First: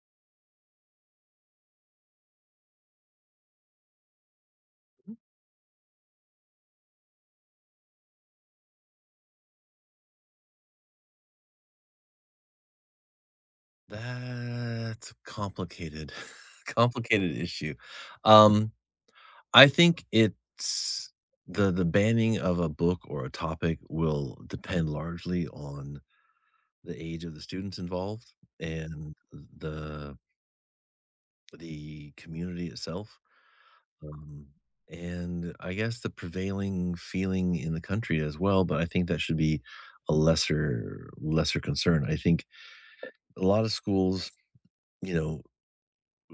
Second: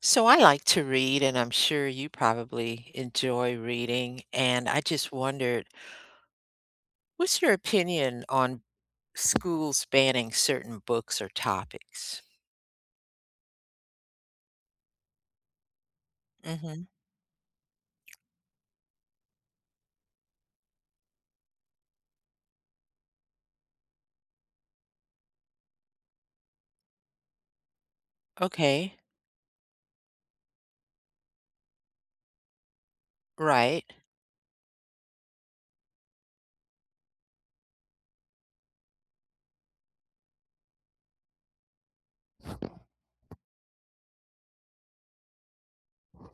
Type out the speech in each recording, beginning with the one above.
So I like to read, and I'm sure you probably enjoy reading. And I just wondered, what's your opinion on schools banning certain books or topics? That's a complicated hmm complicated issue. Um, I think it's the banning of a book or a topic will depend largely on the age of the students involved Okay. and the the community itself. Right. Um, and I guess the prevailing feeling in the country as well, but I think that should be a lesser concern. I think a lot of schools, you know,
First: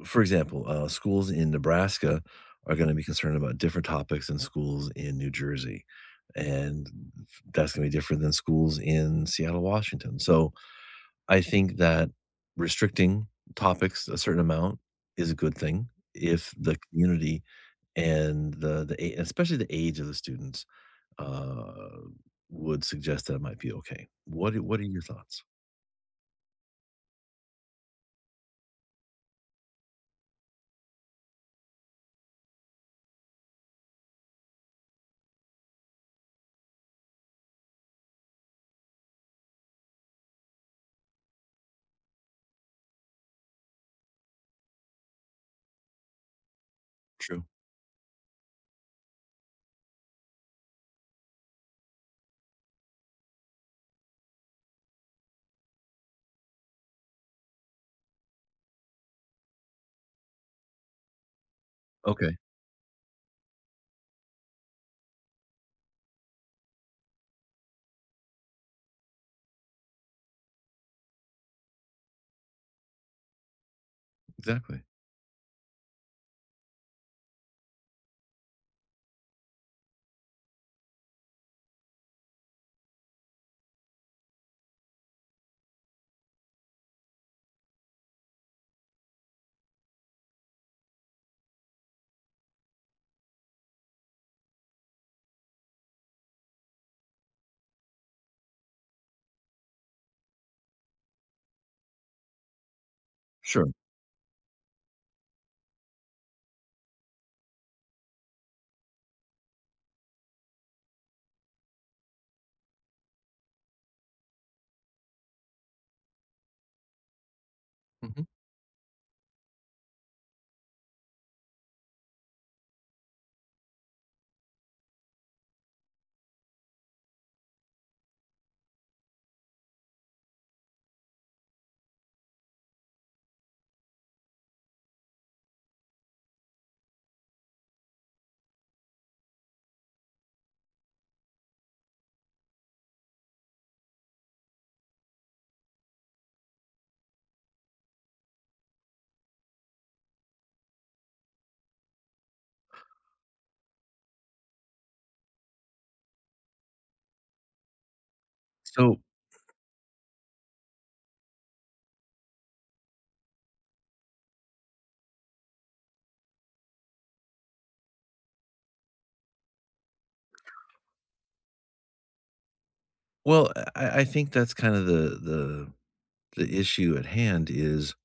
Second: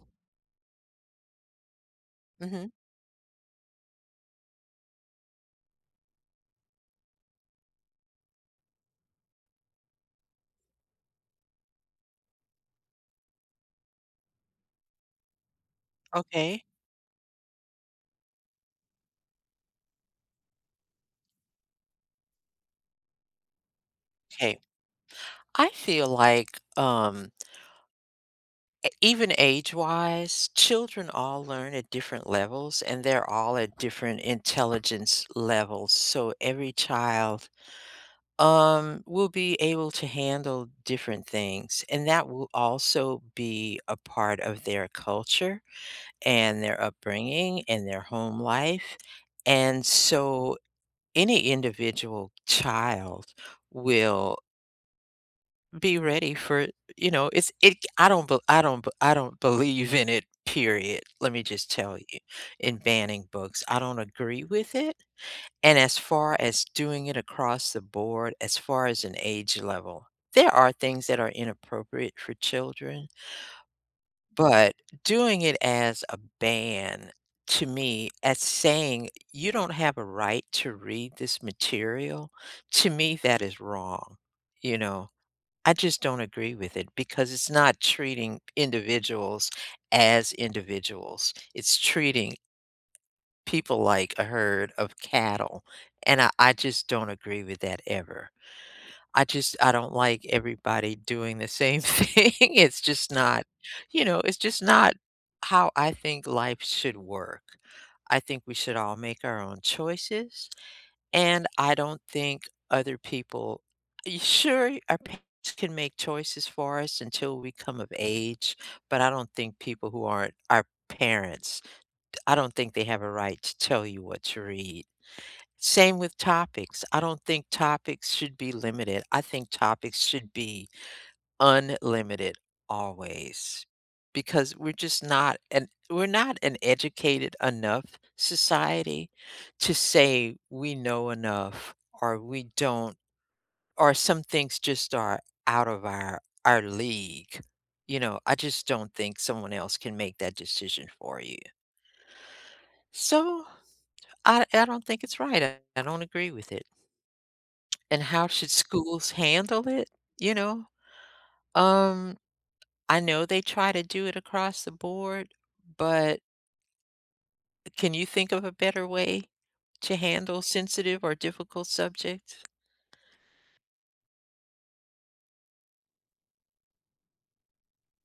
for example, schools in Nebraska hmm are going to be concerned about different topics than schools in New Jersey. And that's going to be different than schools in Seattle, Washington. So I think that restricting topics a certain amount is a good thing if Okay. the community and especially the age of the students uh, would suggest that it might be okay. Okay. What are your thoughts? I feel like e- even age-wise, children all learn at different levels, and they're all at different intelligence levels. So every child will be able to handle different things. And that will also be a part of their culture and their True. upbringing and their home life. And so any individual child will be ready for you know it's it I don't be, I don't be- I don't believe in it, period. Let me just tell you, Okay. in banning books, I don't agree with it. And as far as doing it across the board, as far as an age level, there are things that are inappropriate for children, but Exactly. doing it as a ban, to me, as saying you don't have a right to read this material, to me, that is wrong. You know, I just don't agree with it because it's not treating individuals as individuals. It's treating people like a herd of cattle, and I just don't agree with that ever. I just I don't like everybody doing the same thing. It's just not Sure. you know, it's just not how I think life should work. I think we should all make our own choices, and I don't think other people y sure, our parents can make choices for us until we come of Mhm. age, but I don't think people who aren't our parents I don't think they have a right to tell you what to read. Same with topics. I don't think topics should be limited. I think topics should be unlimited always because we're just not an we're not an educated enough society to say we know enough or we don't or some things just are out of our league. You know, I just don't think someone else can make that decision for you. So I don't think it's right, I don't agree with it. And how should So schools handle it, you know? Um, I know they try to do it across the board, but can you think of a better way to handle sensitive or difficult subjects? well, I think that's kind of the issue at hand is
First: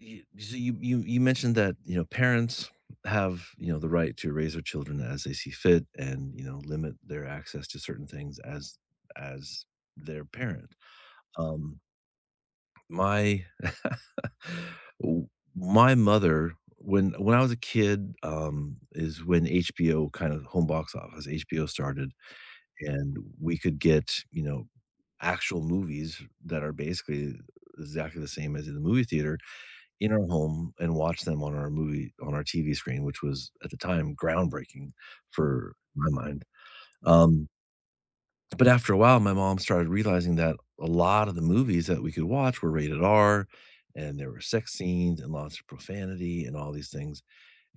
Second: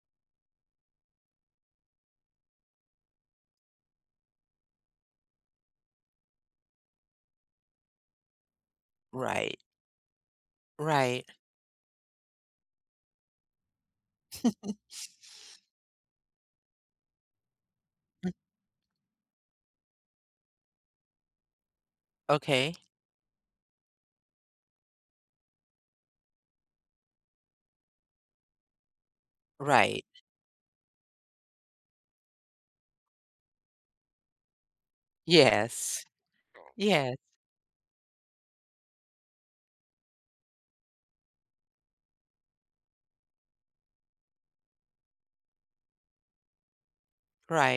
y so you mentioned that, you know, parents have, you know, the right to raise their children as they see fit and, you know, limit their access to certain things Right, as their parent. right. Um, my w my mother, when I was a kid, Mm, is when HBO, kind of home box office, HBO started, okay, and we could get, you know, actual movies that are basically exactly the same as in the movie theater right. in our home and watch them on our TV screen, which was at the time groundbreaking for Yes, my mind. yes, Um, but after a while, my mom started realizing that a lot of the movies that we could watch were rated R, and there were sex scenes and lots of profanity and all these things.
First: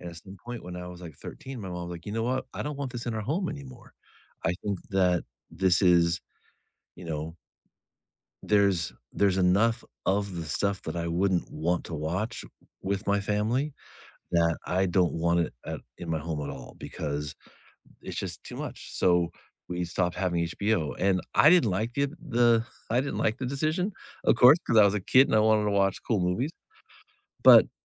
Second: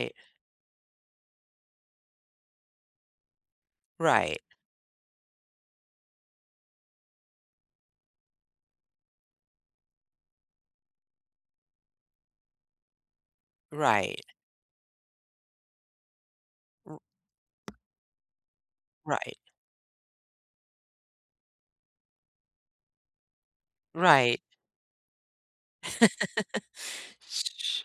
And at some point when I was like 13, my mom was like, "You know what? I don't want this in our home anymore. right, I think that this is, you know, there's enough of the stuff that I wouldn't want to watch with my family, right, that I don't want it at in my home at all r because it's just too much." So right, we stopped having HBO, and I didn't like the I didn't like the decision, of right, course, because I was a kid and I wanted to watch cool movies. But sh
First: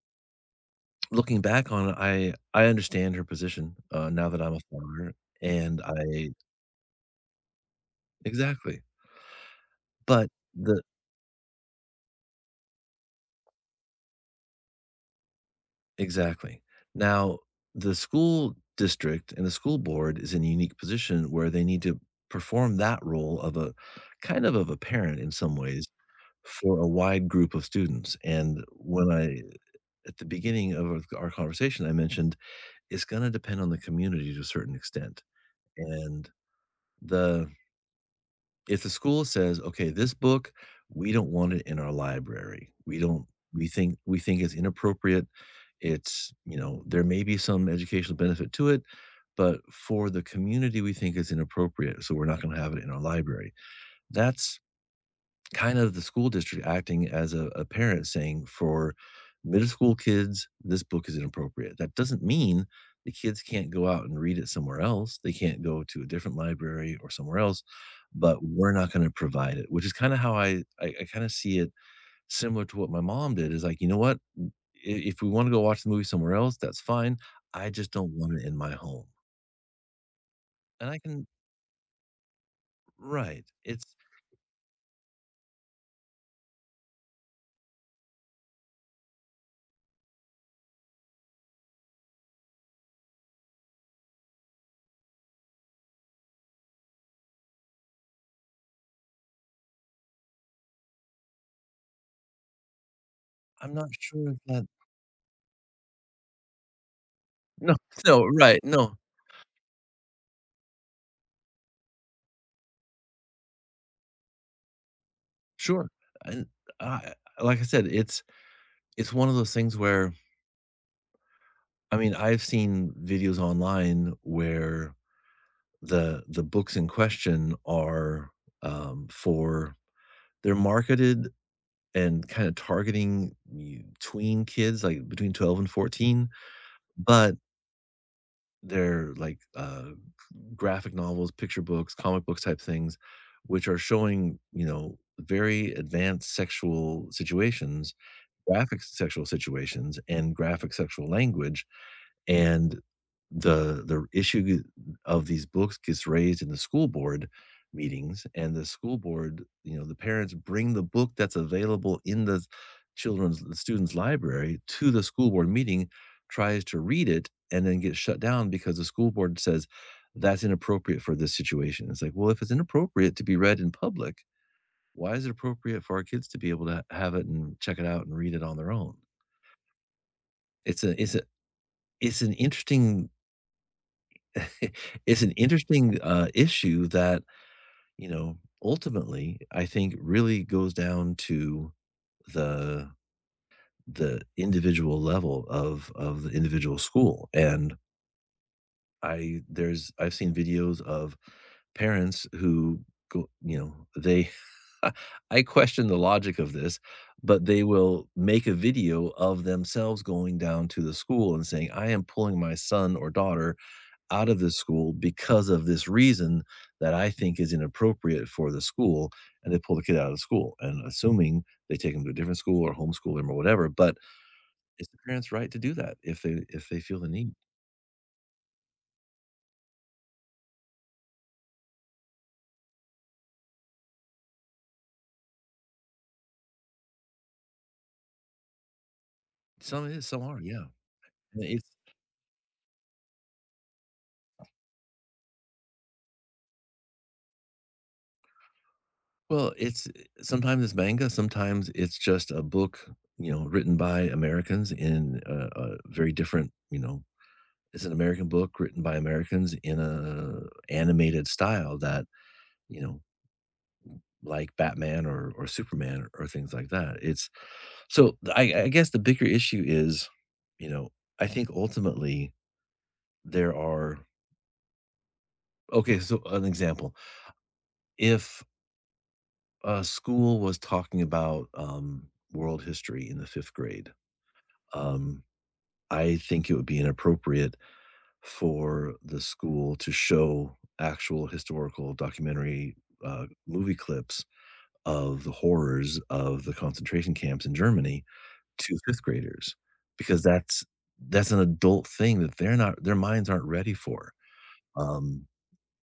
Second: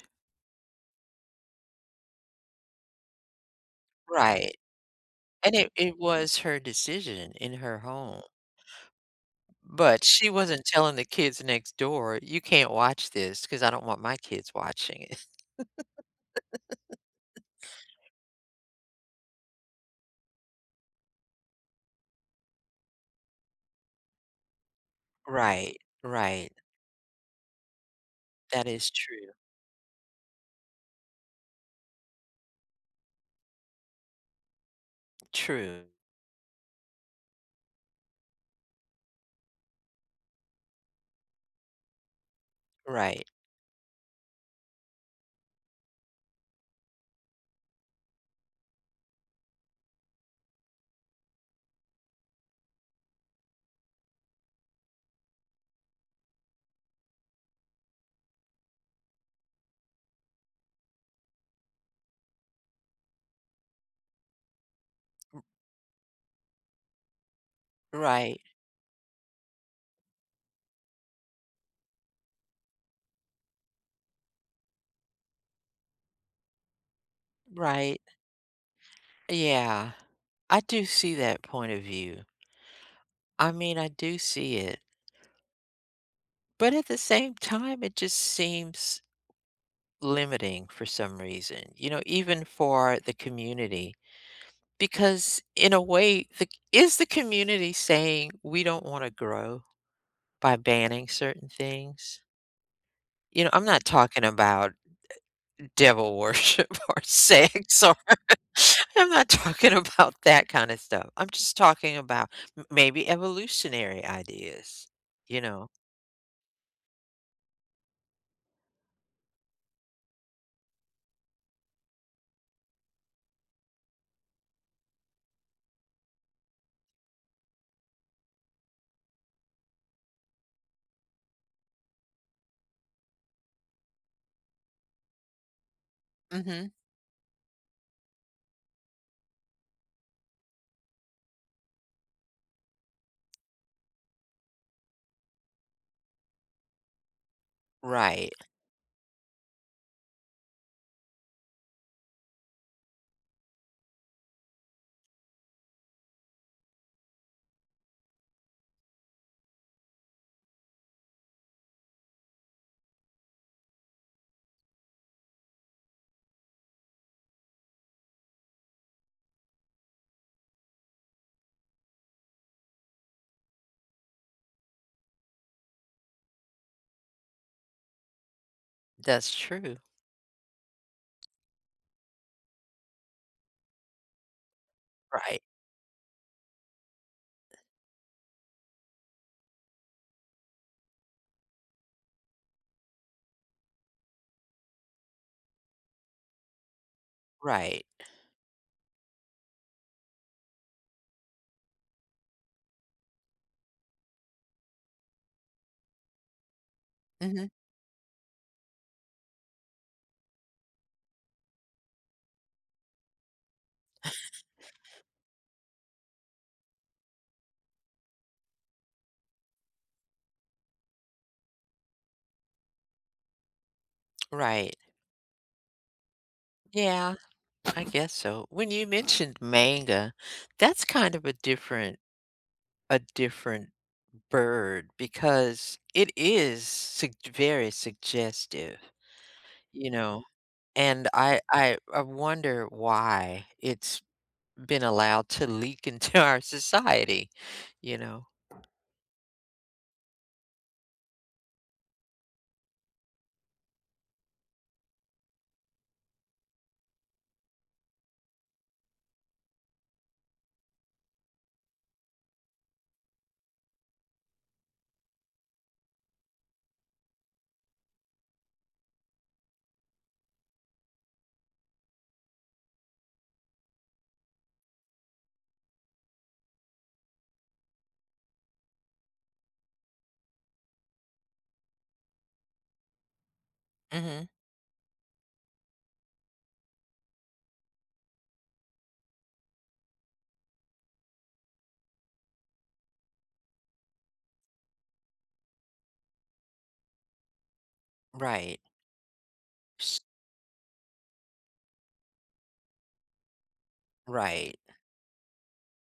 looking back on it, I understand her position, now that right. I'm a father, And it and it I was her decision in her home. exactly. But But she wasn't the telling the kids next door, "You can't watch this because I don't want my kids watching it." exactly. Now, the school district and the school board is in a unique position where they need to perform that role of a kind of a parent in some Right, ways right. for a wide group of students. And That is when true. I at the beginning of our conversation I mentioned it's going to depend on the community to a certain extent. True. And the if the school says, "Okay, this book, we don't want it in our library. We don't Right, we think it's inappropriate, it's, you know, there may be some educational benefit to it, but for the community, we think it's inappropriate. So we're not going to have it in our library." That's kind of the school district acting as a parent saying, for middle school kids, this book is inappropriate. That doesn't mean the kids can't go out and read it somewhere else. They can't go to a different library or somewhere else, but right, we're not going to provide it, which is kind of how I kind of see it. Similar to what my mom did, is like, "You know what? W I if we wanna go watch the movie somewhere else, that's fine. I just right. don't want it in my home." Yeah. I do And I see can that point of view. right. I mean, It's I do see it. But at the same time, it just seems limiting for some reason, you know, even for the community. Because in a way, the is the community saying, "We don't wanna grow?" By banning certain things? You know, I'm I'm not not talking sure if that about devil worship or no, sex or no, right, no, I'm not talking about that kind of stuff. I'm just talking about m maybe evolutionary ideas, you know? sure. And I, like I said, it's one of those things where I mean, I've seen videos online where the books in question are, for they're marketed and kinda targeting y tween kids, like, between 12 and 14. Mhm. But they're like, graphic novels, picture books, comic books type things, which are showing, you know, very advanced sexual situations, Right. graphic sexual situations, and graphic sexual language. And the issue of these books gets raised in the school board meetings, and the school board, you know, the parents bring the book that's available in the children's the student's library to the school board meeting, tries to read it, and then gets shut down because the school board says, "That's inappropriate for this situation." It's like, well, if it's inappropriate to be read in public, why is it appropriate for our kids to be able to have it and check it out and read it on their own? That's true. It's a it's a it's an interesting it's an Right, interesting issue that, you know, ultimately I think really goes down to the the individual level of the individual school. And right. I there's I've seen videos of parents who go, you know, they I question the logic of this, but Mhm. they will make a video of themselves going down to the school and saying, "I am pulling my son or daughter out of the school because of this reason that I think is inappropriate for the school," and they pull the kid out of the school. And assuming they take him to a different school or homeschool him or whatever, but Right. it's the parents' right to do that if they feel the Yeah, need. I guess so. When you mentioned manga, that's kind of a different bird because it is sug very suggestive. Some You is, some know, are, yeah. and I And it's I I wonder why it's been allowed to leak into our society, you know? well, it's sometimes it's manga, sometimes it's just a book, you know, written by Americans in a very different, you know, it's an American book written by Americans in a animated style that, you know, like Batman or Superman or things like that. It's so I guess the bigger issue is, you know, I think ultimately there are okay, so an example. If a school was talking about world history in the 5th grade, Mhm. um I think it would be inappropriate for the school to show actual historical documentary movie clips of the horrors of the concentration camps in Germany Right. to 5th graders, S because that's an adult thing that they're not their minds aren't ready for. right. Um,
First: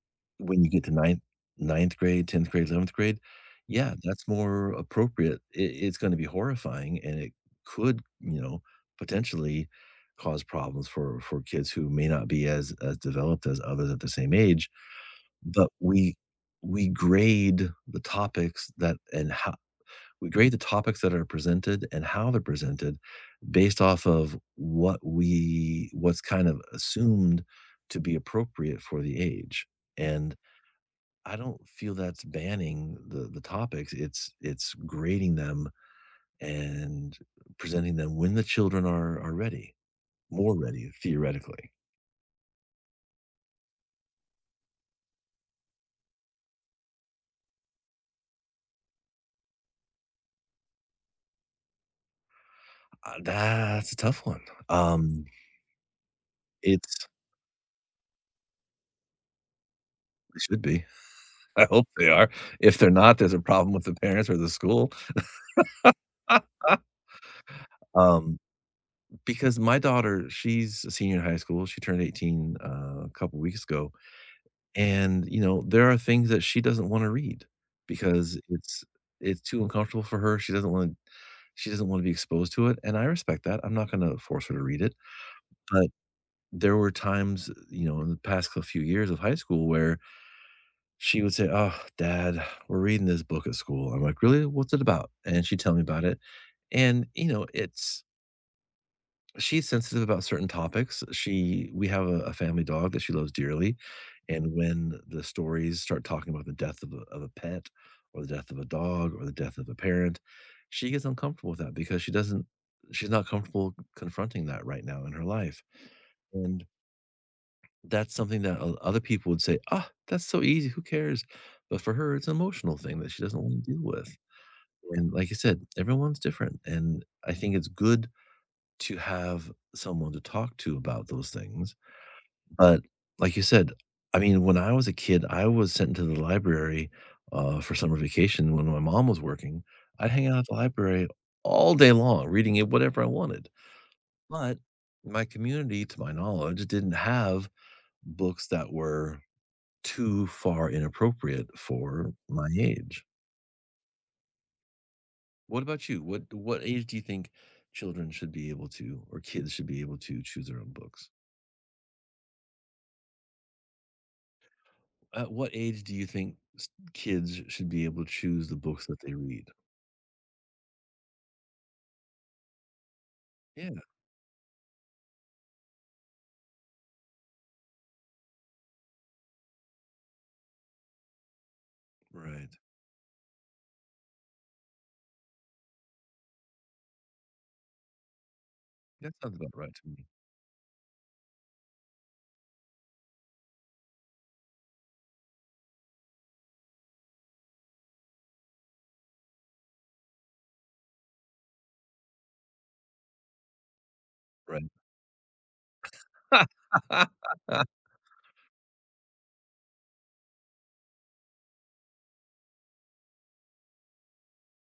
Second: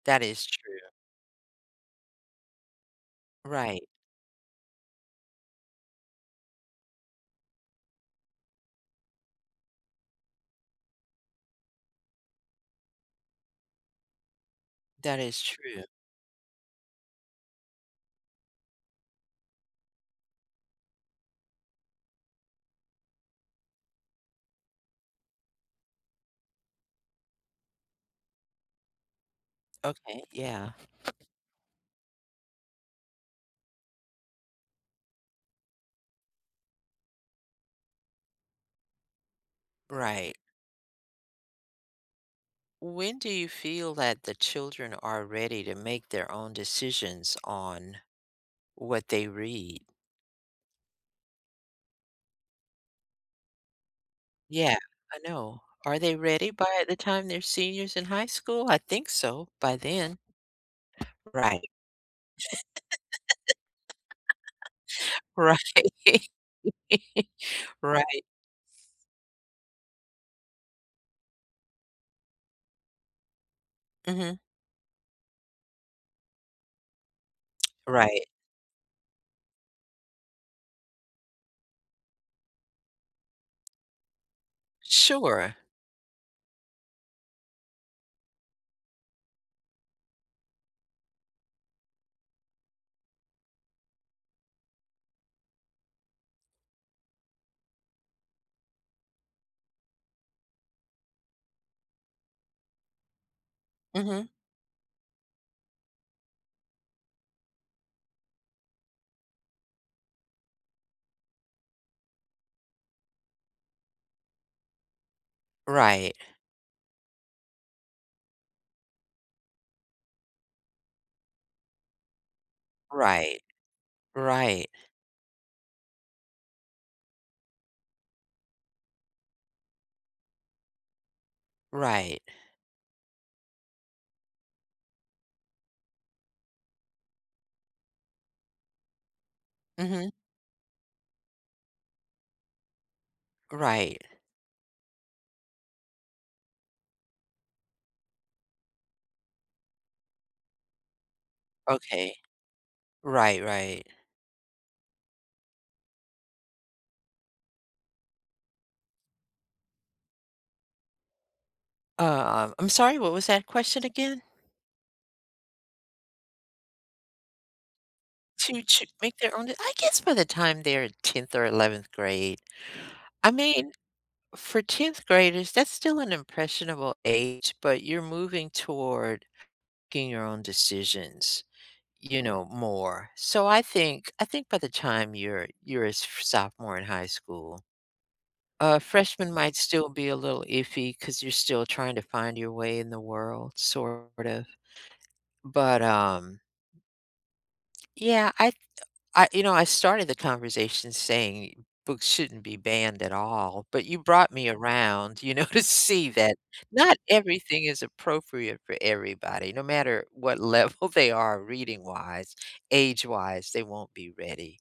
That is when you get to true. Ninth grade, 10th grade, 11th grade, Right. yeah, that's more appropriate. It it's gonna be horrifying, and it could, you know, potentially cause problems for kids who may not be as developed as others at the same age, That is but true. we grade the topics that and how we grade the topics that are presented and how they're presented based off of what we what's kind of assumed to be appropriate for the age. Okay, And yeah. I don't feel that's banning the topics. It's grading them and presenting them when the children are ready, Right. more ready theoretically. When do you feel that the children are ready to make their own decisions on what they read? That's a tough one. Yeah, I Um, know. Are they ready by the it's time they're seniors in high school? I think so, by then. they should be. Right. I hope they are. If they're not, there's a problem with the parents or the school. Right. Right. Um, Because my daughter, she's a senior in high school, she turned 18, a couple weeks ago, Mhm. and, you know, there are things that she doesn't wanna read Right. because it's too uncomfortable for her, she doesn't wanna be exposed to it, and I respect that, I'm not gonna force her to read it, Sure. but there were times, you know, in the past cou few years of high school where she would say, "Oh, dad, we're reading this book at school." I'm like, "Really? What's it about?" And she'd tell me about it, and, you know, it's she's sensitive about certain topics. She We have a family dog that she loves dearly, Mhm. and when the stories start talking about the death of a pet, or the death of a dog, or the death of a parent, she gets uncomfortable with that because she doesn't. She's not comfortable confronting that right now in her life, Right. and that's something that other people would say, "Ah, that's so easy. Who cares?" But for her, it's an emotional thing that she doesn't Right. want to deal with. Right. And like I said, everyone's different, and I think it's good to have someone to talk to about those things. Right. But like you said, I mean, when I was a kid, I was sent to the library, for summer vacation when my mom was working. Mhm. I'd hang out at the library all day long reading it whatever I wanted. Right. But my community, to my knowledge, didn't have books that were too far inappropriate for Okay. my age. Right, right. What about you? What age do you think children should be able to or kids should be able to choose their own books? I'm sorry, what was that question again? At what age do you think s kids should be able to choose the To books to that they make their read? own de I guess by the time they're in 10th or 11th grade. I mean, Yeah, for 10th graders, that's still an impressionable age, but you're moving toward making your own decisions. You know, right. more. So I think by the time you're a s- sophomore in high school, That freshman sounds about might right to still me. be a little iffy because you're still trying to find your way in the world, sort of. But yeah, I you know I started the conversation saying books shouldn't be banned at all, but you brought me around, you know, to see that not Right. everything is appropriate for everybody, no matter what level they are reading wise, age wise, they won't be ready.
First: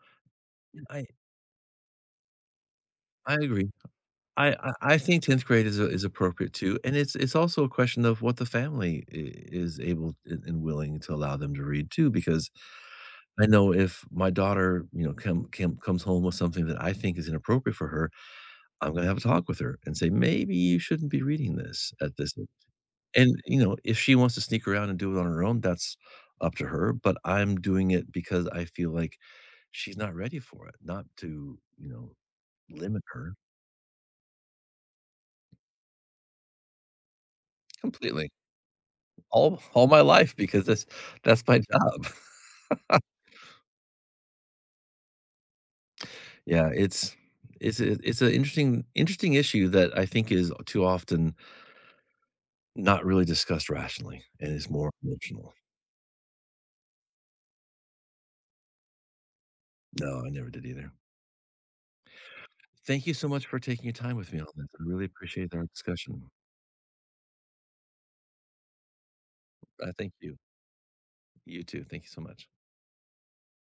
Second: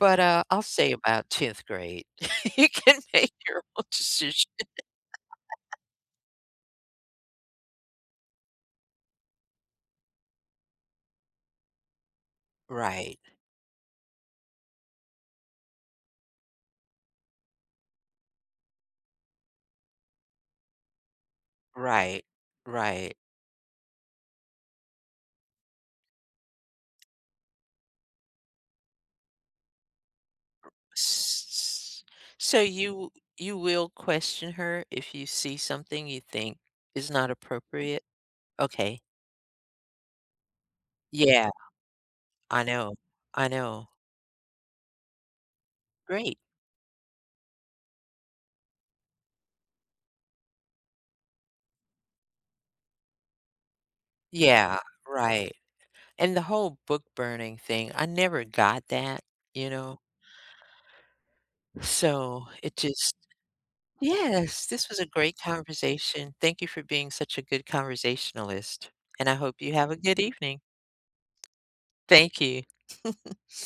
But, I'll Yeah, say I about 10th grade, you can make I your agree. own decision. I think 10th grade is appropriate too, and it's also a question of what the family I is able and willing to allow them to read too, because Right, I know if my daughter, you know, comes home with something that I think is inappropriate for her, I'm gonna have a talk with her and say, "Maybe you shouldn't be reading this at right, this." right. And, you know, if she wants to sneak around and do it on her own, that's up to her, but I'm doing it because I feel like she's not ready for it, not to, you S know, so limit you her you will question her if you see something you think is not appropriate? completely Okay. All my life, because that's Yeah, my job. I know, I know. Great. Yeah, it's a it's an interesting interesting issue that I think is too often not really discussed rationally and is Yeah, more right. emotional. And the whole book burning thing, I never got that, you know? No, I never did either. So, it Thank you just so much for taking your time with me on Yes, this. I this was really a great appreciate our discussion. conversation. Thank you for being such a good conversationalist, and I hope you have I a thank good you. evening. You too. Thank you so Thank much. you.